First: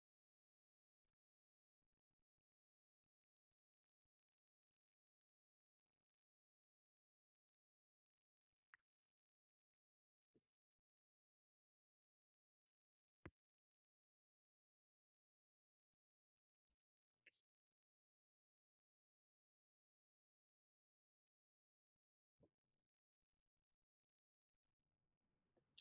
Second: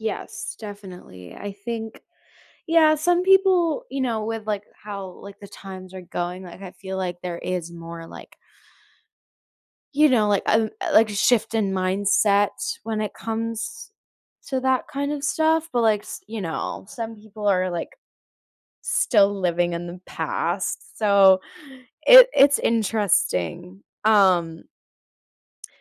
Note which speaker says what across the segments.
Speaker 1: Yes, definitely. I think yeah, some people, you know, with, like, how, like, the times are going, like, I feel like there is more, like you know, like, um uh, like a shift in mindset when it comes to that kind of stuff. But, like, s you know, some people are, like, still living in the past, so, it it's interesting. Um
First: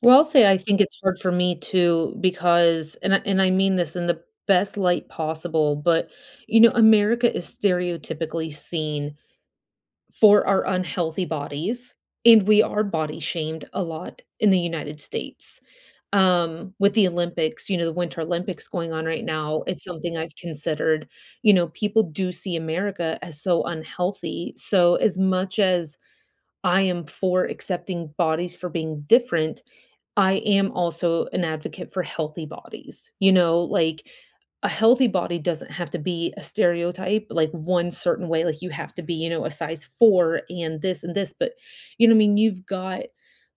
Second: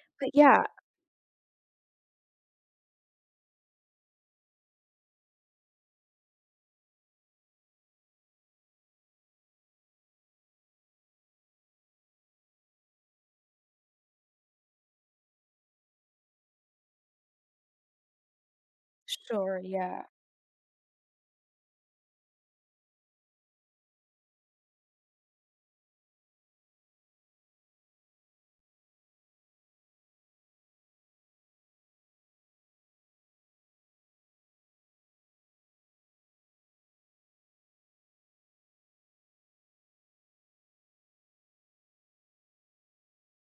Speaker 2: Well, I'll
Speaker 1: but,
Speaker 2: say, I
Speaker 1: yeah
Speaker 2: think it's hard for me too, because and I and I mean this in the best light possible, but, you know, America is stereotypically seen for our unhealthy bodies, and we are body shamed a lot in the United States. Um, with the Olympics, you know, the Winter Olympics going on right
Speaker 1: Sure,
Speaker 2: now, it's
Speaker 1: yeah.
Speaker 2: something I've considered. You know, people do see America as so unhealthy, so, as much as I am for accepting bodies for being different, I am also an advocate for healthy bodies, you know? Like, a healthy body doesn't have to be a stereotype like 1 certain way, like, "You have to be, you know, a size 4 and this and this." But, you know, I mean, you've got,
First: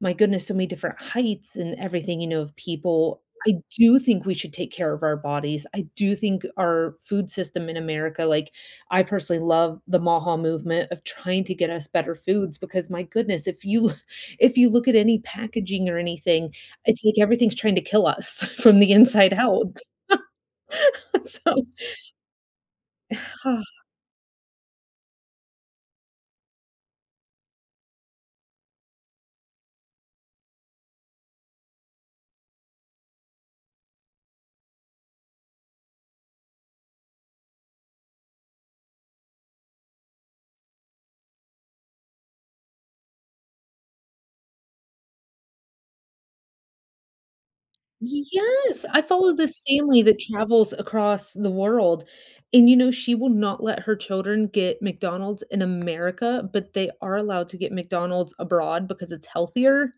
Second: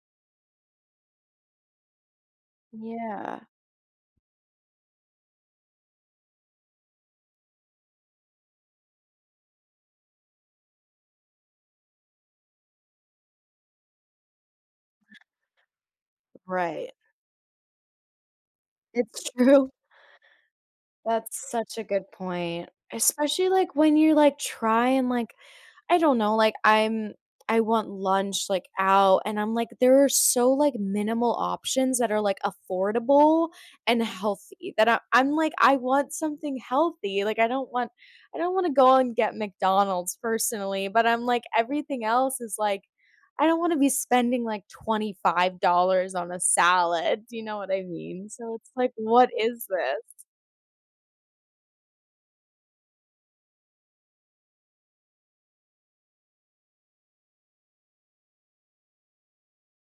Speaker 2: my goodness, so many different heights and everything, you know, of people.
Speaker 1: Yeah.
Speaker 2: I do think we should take care of our bodies, I do think our food system in America like, I personally love the MAHA movement of trying to get us better foods because, my goodness, if you if you look at any packaging or anything,
Speaker 1: Right.
Speaker 2: it's like everything's trying to kill us from the
Speaker 1: It's
Speaker 2: inside
Speaker 1: true.
Speaker 2: out.
Speaker 1: That's
Speaker 2: So
Speaker 1: such a good point. Especially, like, when you're, like, trying, like I don't know. Like, I'm I want lunch, like, out and I'm, like, "There are so, like, minimal options that are, like, affordable and healthy." That I I'm, like, "I want something healthy." Like, I don't want I don't wanna go and get McDonald's, personally. But I'm, like, "Everything else is, like I don't wanna be spending, like, $25 on a salad." Do you know what I
Speaker 2: Y
Speaker 1: mean? So, it's,
Speaker 2: yes.
Speaker 1: like,
Speaker 2: I
Speaker 1: "What
Speaker 2: follow this
Speaker 1: is
Speaker 2: family that
Speaker 1: this?"
Speaker 2: travels across the world and, you know, she will not let her children get McDonald's in America, but they are allowed to get McDonald's abroad because it's healthier.